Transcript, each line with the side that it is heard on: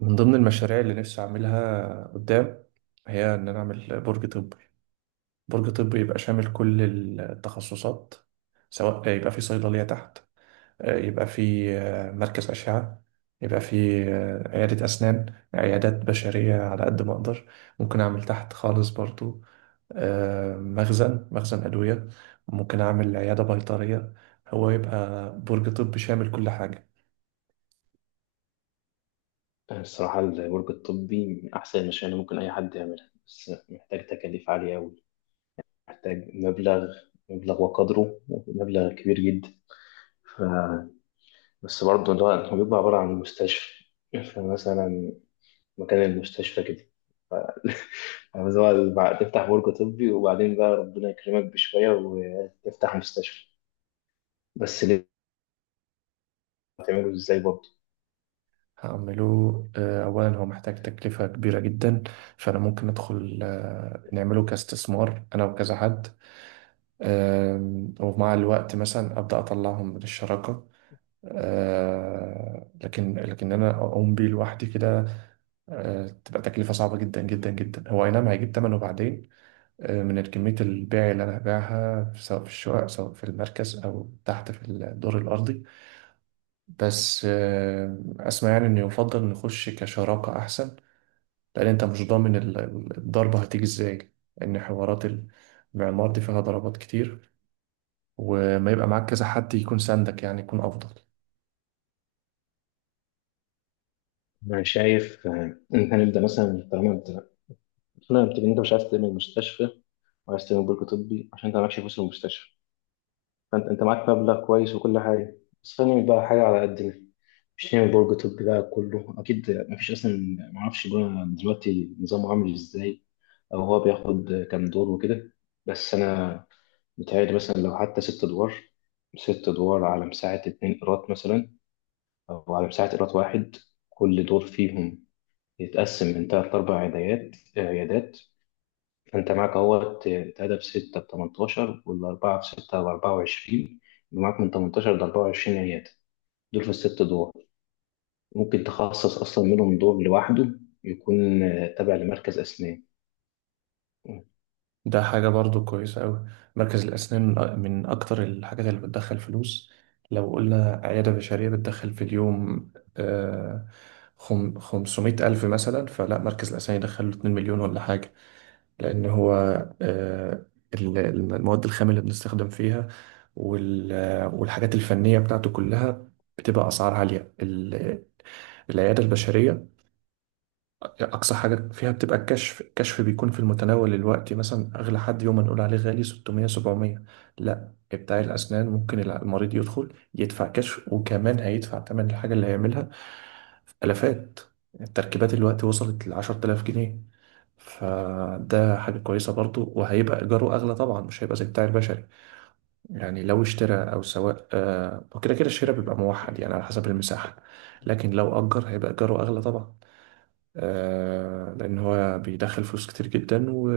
right: من ضمن المشاريع اللي نفسي أعملها قدام هي إن أنا أعمل برج طبي. برج طبي يبقى شامل كل التخصصات، سواء يبقى في صيدلية تحت، يبقى في مركز أشعة، يبقى في عيادة أسنان، عيادات بشرية على قد ما أقدر. ممكن أعمل تحت خالص برضو مخزن أدوية، ممكن أعمل عيادة بيطرية. هو يبقى برج طبي شامل كل حاجة.
left: الصراحة البرج الطبي من أحسن المشاريع اللي ممكن أي حد يعملها، بس محتاج تكاليف عالية أوي. محتاج مبلغ وقدره مبلغ كبير جدا. ف... بس برضه اللي هو بيبقى عبارة عن مستشفى. فمثلا مكان المستشفى كده. ف... بس هو تفتح برج طبي وبعدين بقى ربنا يكرمك بشوية وتفتح مستشفى. بس ليه؟ هتعمله ازاي برضه؟
right: هعمله. أولا هو محتاج تكلفة كبيرة جدا، فأنا ممكن أدخل نعمله كاستثمار أنا وكذا حد. ومع الوقت مثلا أبدأ أطلعهم من الشراكة. لكن أنا أقوم بيه لوحدي كده، تبقى تكلفة صعبة جدا جدا جدا. هو أي نعم هيجيب تمنه بعدين، من كمية البيع اللي أنا هبيعها، سواء في الشقق سواء في المركز أو تحت في الدور الأرضي. بس أسمع يعني إن يفضل نخش كشراكة أحسن، لأن أنت مش ضامن الضربة هتيجي إزاي، لأن حوارات المعمار دي فيها ضربات كتير، وما يبقى معاك كذا حد يكون ساندك يعني يكون أفضل.
left: أنا شايف إن إحنا نبدأ مثلا. طالما أنت مش عارف تعمل مستشفى، وعايز تعمل برج طبي عشان انت معكش فلوس المستشفى. فانت معاك مبلغ كويس وكل حاجه. بس خلينا بقى حاجه على قدنا، مش نعمل برج طبي بقى كله. اكيد مفيش اصلا، معرفش بقى دلوقتي نظامه عامل ازاي، او هو بياخد كام دور وكده. بس انا متهيألي مثلا لو حتى 6 ادوار، 6 ادوار على مساحه 2 قيراط مثلا، او على مساحه 1 قيراط. كل دور فيهم يتقسم من تلات لأربع عيادات. فأنت معاك اهوت اتقدم بستة بتمنتاشر، والأربعة بستة بأربعة وعشرين. يبقى معاك من تمنتاشر لأربعة وعشرين عيادة، دول في الست دور. ممكن تخصص أصلا منهم دور لوحده يكون تابع لمركز أسنان.
right: ده حاجة برضو كويسة أوي. مركز الأسنان من من أكتر الحاجات اللي بتدخل فلوس. لو قلنا عيادة بشرية بتدخل في اليوم، آه، 500 ألف مثلا، فلا مركز الأسنان يدخل له 2 مليون ولا حاجة. لأن هو آه، المواد الخام اللي بنستخدم فيها والحاجات الفنية بتاعته كلها بتبقى أسعار عالية. العيادة البشرية أقصى حاجة فيها بتبقى الكشف. الكشف بيكون في المتناول الوقت، مثلا أغلى حد يوم ما نقول عليه غالي 600 700. لا، بتاع الأسنان ممكن المريض يدخل يدفع كشف وكمان هيدفع تمن الحاجة اللي هيعملها، في آلافات. التركيبات الوقت وصلت ل 10000 جنيه. فده حاجة كويسة برضو، وهيبقى إيجاره أغلى طبعا، مش هيبقى زي بتاع البشري. يعني لو اشترى أو سواء وكده كده الشراء بيبقى موحد يعني على حسب المساحة، لكن لو أجر هيبقى إيجاره أغلى طبعا. لأن هو بيدخل فلوس كتير جدا، و...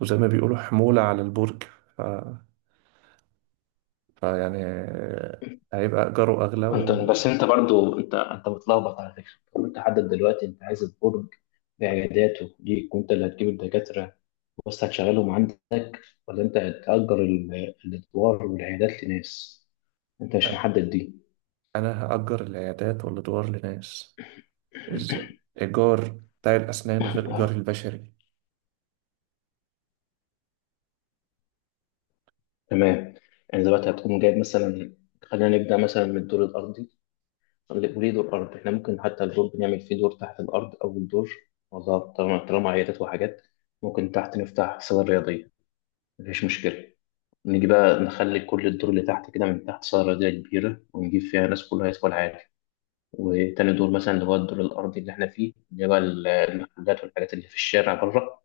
right: وزي ما بيقولوا حمولة على البرج. ف... فيعني هيبقى إيجاره أغلى.
left: أنت
right: وأنا
left: بس، أنت برضو، أنت متلخبط على فكرة. طب أنت حدد دلوقتي، أنت عايز البرج بعياداته ليك وأنت اللي هتجيب الدكاترة بس هتشغلهم عندك، ولا أنت هتأجر الأدوار والعيادات لناس؟ أنت مش محدد دي.
right: هأجر العيادات والأدوار لناس. إز- إيجار بتاع الأسنان غير إيجار البشري.
left: تمام. يعني دلوقتي هتقوم جايب مثلا، خلينا نبدأ مثلا من الدور الأرضي. وليه دور أرض؟ إحنا ممكن حتى الدور بنعمل فيه دور تحت الأرض أو الدور. والله طالما عيادات وحاجات، ممكن تحت نفتح صالة رياضية، مفيش مشكلة. نيجي بقى نخلي كل الدور اللي تحت كده من تحت صالة رياضية كبيرة، ونجيب فيها ناس كلها يدخل عادي. وتاني دور مثلا اللي هو الدور الأرضي اللي إحنا فيه، اللي هو المحلات والحاجات اللي في الشارع بره،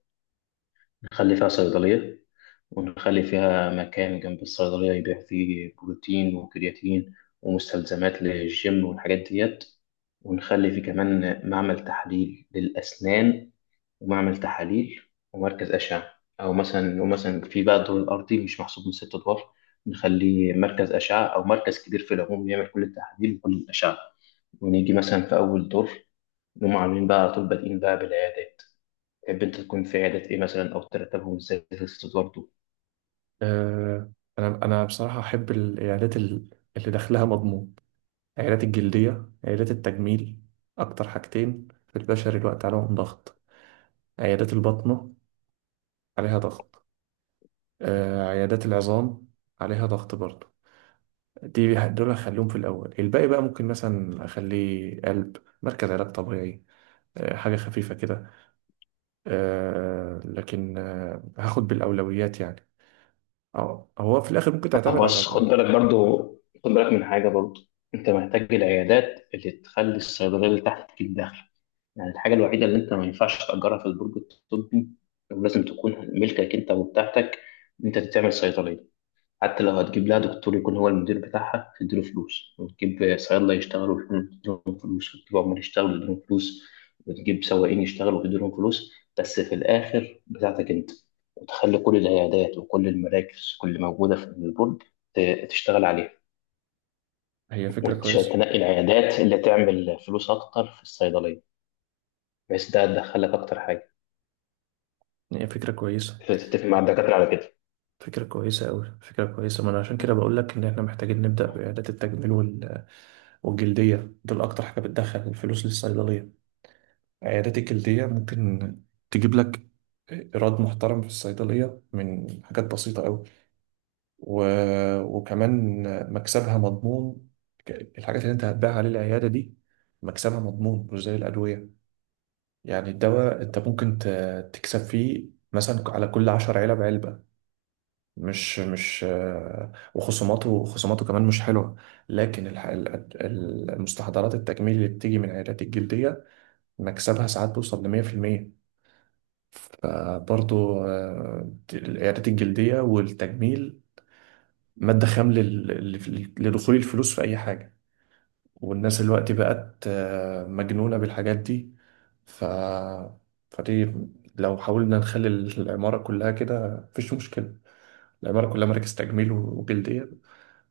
left: نخلي فيها صيدلية، ونخلي فيها مكان جنب الصيدلية يبيع فيه بروتين وكرياتين ومستلزمات للجيم والحاجات ديت، ونخلي فيه كمان معمل تحليل للأسنان ومعمل تحاليل ومركز أشعة. أو مثلا، ومثلا في بقى الدور الأرضي مش محسوب من 6 أدوار، نخليه مركز أشعة أو مركز كبير في العموم يعمل كل التحاليل وكل الأشعة. ونيجي مثلا في أول دور نقوم عاملين بقى على طول بادئين بقى بالعيادات. تحب أنت تكون في عيادات إيه مثلا، أو ترتبهم إزاي في 6 أدوار دول؟
right: آه، انا بصراحه احب العيادات اللي دخلها مضمون. عيادات الجلديه، عيادات التجميل، اكتر حاجتين في البشر الوقت عليهم ضغط. عيادات البطنه عليها ضغط، عيادات العظام عليها ضغط برضه. دي دول هخليهم في الاول. الباقي بقى ممكن مثلا اخليه قلب، مركز علاج طبيعي، حاجه خفيفه كده. لكن هاخد بالاولويات يعني. اه هو في الاخر ممكن تعتمد على...
left: بس خد بالك برضو، خد بالك من حاجة برضو. انت محتاج العيادات اللي تخلي الصيدلية اللي تحت تجيب دخل. يعني الحاجة الوحيدة اللي انت ما ينفعش تأجرها في البرج الطبي ولازم تكون ملكك انت وبتاعتك، ان انت تعمل صيدلية. حتى لو هتجيب لها دكتور يكون هو المدير بتاعها تديله فلوس، وتجيب صيادلة يشتغلوا تديلهم فلوس، وتجيب عمال يشتغلوا تديلهم فلوس، وتجيب سواقين يشتغلوا تديلهم فلوس. بس في الآخر بتاعتك أنت، وتخلي كل العيادات وكل المراكز اللي موجودة في البرج تشتغل عليها.
right: هي فكره كويسه.
left: وتنقي العيادات اللي تعمل فلوس أكتر في الصيدلية، بحيث ده تدخلك أكتر حاجة.
right: هي فكرة كويسة.
left: تتفق مع الدكاترة على كده.
right: فكرة كويسة أوي. فكرة كويسة. ما أنا عشان كده بقول لك إن إحنا محتاجين نبدأ بعيادات التجميل والجلدية. دول أكتر حاجة بتدخل الفلوس للصيدلية. عيادات الجلدية ممكن تجيب لك إيراد محترم في الصيدلية من حاجات بسيطة أوي. و... وكمان مكسبها مضمون. الحاجات اللي أنت هتبيعها للعيادة دي مكسبها مضمون مش زي الأدوية. يعني الدواء أنت ممكن تكسب فيه مثلا على كل عشر علب علبة. مش مش وخصوماته كمان مش حلوة. لكن المستحضرات التجميل اللي بتيجي من العيادات الجلدية مكسبها ساعات بيوصل لمية في المية. فبرضو العيادات الجلدية والتجميل مادة خام لدخول الفلوس في أي حاجة. والناس دلوقتي بقت مجنونة بالحاجات دي. ف... فدي لو حاولنا نخلي العمارة كلها كده مفيش مشكلة. العمارة كلها مراكز تجميل وجلدية،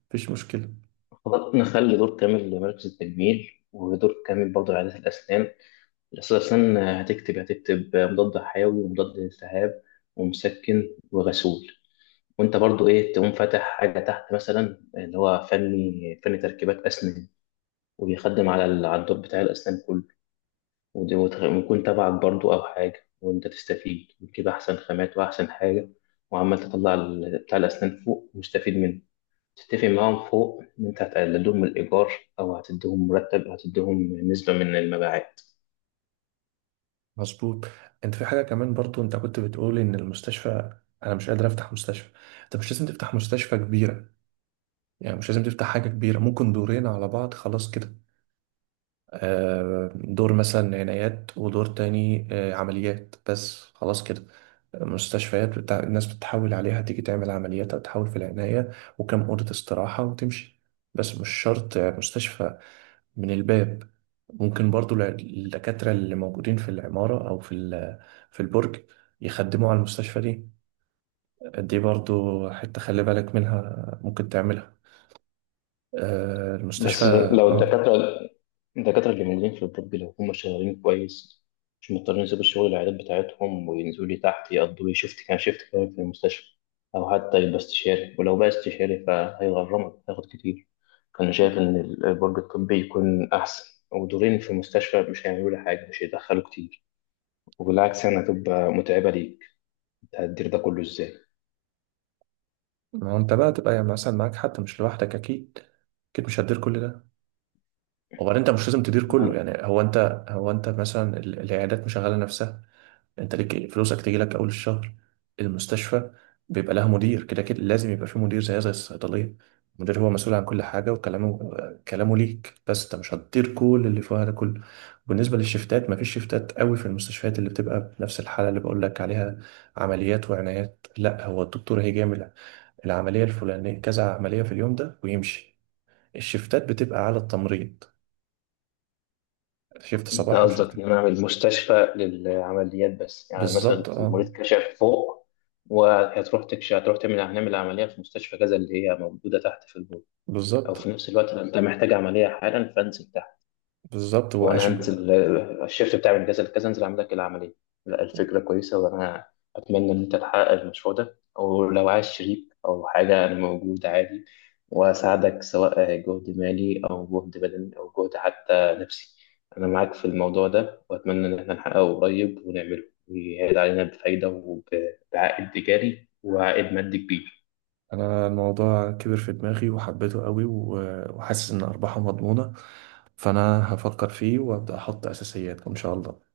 right: مفيش مشكلة.
left: خلاص نخلي دور كامل لمركز التجميل ودور كامل برضه لعيادات الأسنان. أساسا هتكتب مضاد حيوي ومضاد التهاب ومسكن وغسول. وأنت برضو إيه، تقوم فاتح حاجة تحت مثلا اللي هو فني تركيبات أسنان، وبيخدم على الدور بتاع الأسنان كله. ويكون تبعك برضو أو حاجة، وأنت تستفيد وتجيب أحسن خامات وأحسن حاجة. وعمال تطلع بتاع الأسنان فوق ومستفيد منه. تتفق معاهم فوق إن أنت هتقللهم الإيجار، أو هتديهم مرتب، أو هتديهم نسبة من المبيعات.
right: مظبوط. انت في حاجه كمان برضو، انت كنت بتقول ان المستشفى انا مش قادر افتح مستشفى. انت مش لازم تفتح مستشفى كبيره، يعني مش لازم تفتح حاجه كبيره، ممكن دورين على بعض خلاص كده. دور مثلا عنايات ودور تاني عمليات بس خلاص كده. مستشفيات بتاع الناس بتحاول عليها تيجي تعمل عمليات او تحاول في العنايه وكم اوضه استراحه وتمشي، بس مش شرط مستشفى من الباب. ممكن برضو الدكاترة اللي موجودين في العمارة أو في البرج يخدموا على المستشفى دي. دي برضو حتة خلي بالك منها، ممكن تعملها المستشفى.
left: بس لو
right: اه،
left: الدكاترة اللي موجودين في الطب لو هم شغالين كويس مش مضطرين يسيبوا الشغل العيادات بتاعتهم وينزلوا لي تحت يقضوا لي شيفت كمان في المستشفى. أو حتى يبقى استشاري، ولو بقى استشاري فهيغرمك هياخد كتير. أنا شايف إن البرج الطبي يكون أحسن، ودورين في المستشفى مش هيعملوا لي حاجة، مش هيدخلوا كتير، وبالعكس يعني هتبقى متعبة ليك. أنت هتدير ده كله إزاي؟
right: ما هو انت بقى تبقى يعني مثلا معاك حد مش لوحدك اكيد. اكيد مش هتدير كل ده. وبعدين انت مش لازم تدير كله. يعني هو انت مثلا العيادات مشغله نفسها. انت ليك فلوسك تيجي لك اول الشهر. المستشفى بيبقى لها مدير كده كده، لازم يبقى في مدير زي الصيدليه. المدير هو مسؤول عن كل حاجه، وكلامه، كلامه ليك. بس انت مش هتطير كل اللي فيها ده كله. بالنسبه للشفتات، مفيش شفتات قوي في المستشفيات اللي بتبقى بنفس الحاله اللي بقول لك عليها، عمليات وعنايات. لا، هو الدكتور هيجامل، العمليه الفلانيه، كذا عمليه في اليوم ده ويمشي. الشفتات بتبقى على التمريض، شفت
left: انت
right: صباحي
left: قصدك
right: وشفت...
left: ان انا اعمل مستشفى للعمليات بس، يعني مثلا
right: بالظبط، اه.
left: المريض كشف فوق، وهتروح تكشف، هتروح تعمل، هنعمل عمليه في مستشفى كذا اللي هي موجوده تحت في البول. او
right: بالظبط.
left: في نفس الوقت انت محتاج عمليه حالا فانزل.
right: بالظبط
left: هو انا
right: واشبه.
left: هنزل، الشيفت بتاعي من كذا لكذا انزل اعمل لك العمليه. لا، الفكره كويسه، وانا اتمنى ان انت تحقق المشروع ده، او لو عايز شريك او حاجه انا موجود عادي، واساعدك سواء جهد مالي او جهد بدني او جهد حتى نفسي. انا معاك في الموضوع ده، واتمنى ان احنا نحققه قريب ونعمله ويعيد علينا بفايده وبعائد تجاري وعائد مادي كبير.
right: انا الموضوع كبر في دماغي وحبيته قوي، وحاسس ان ارباحه مضمونة. فانا هفكر فيه وابدا احط اساسيات ان شاء الله.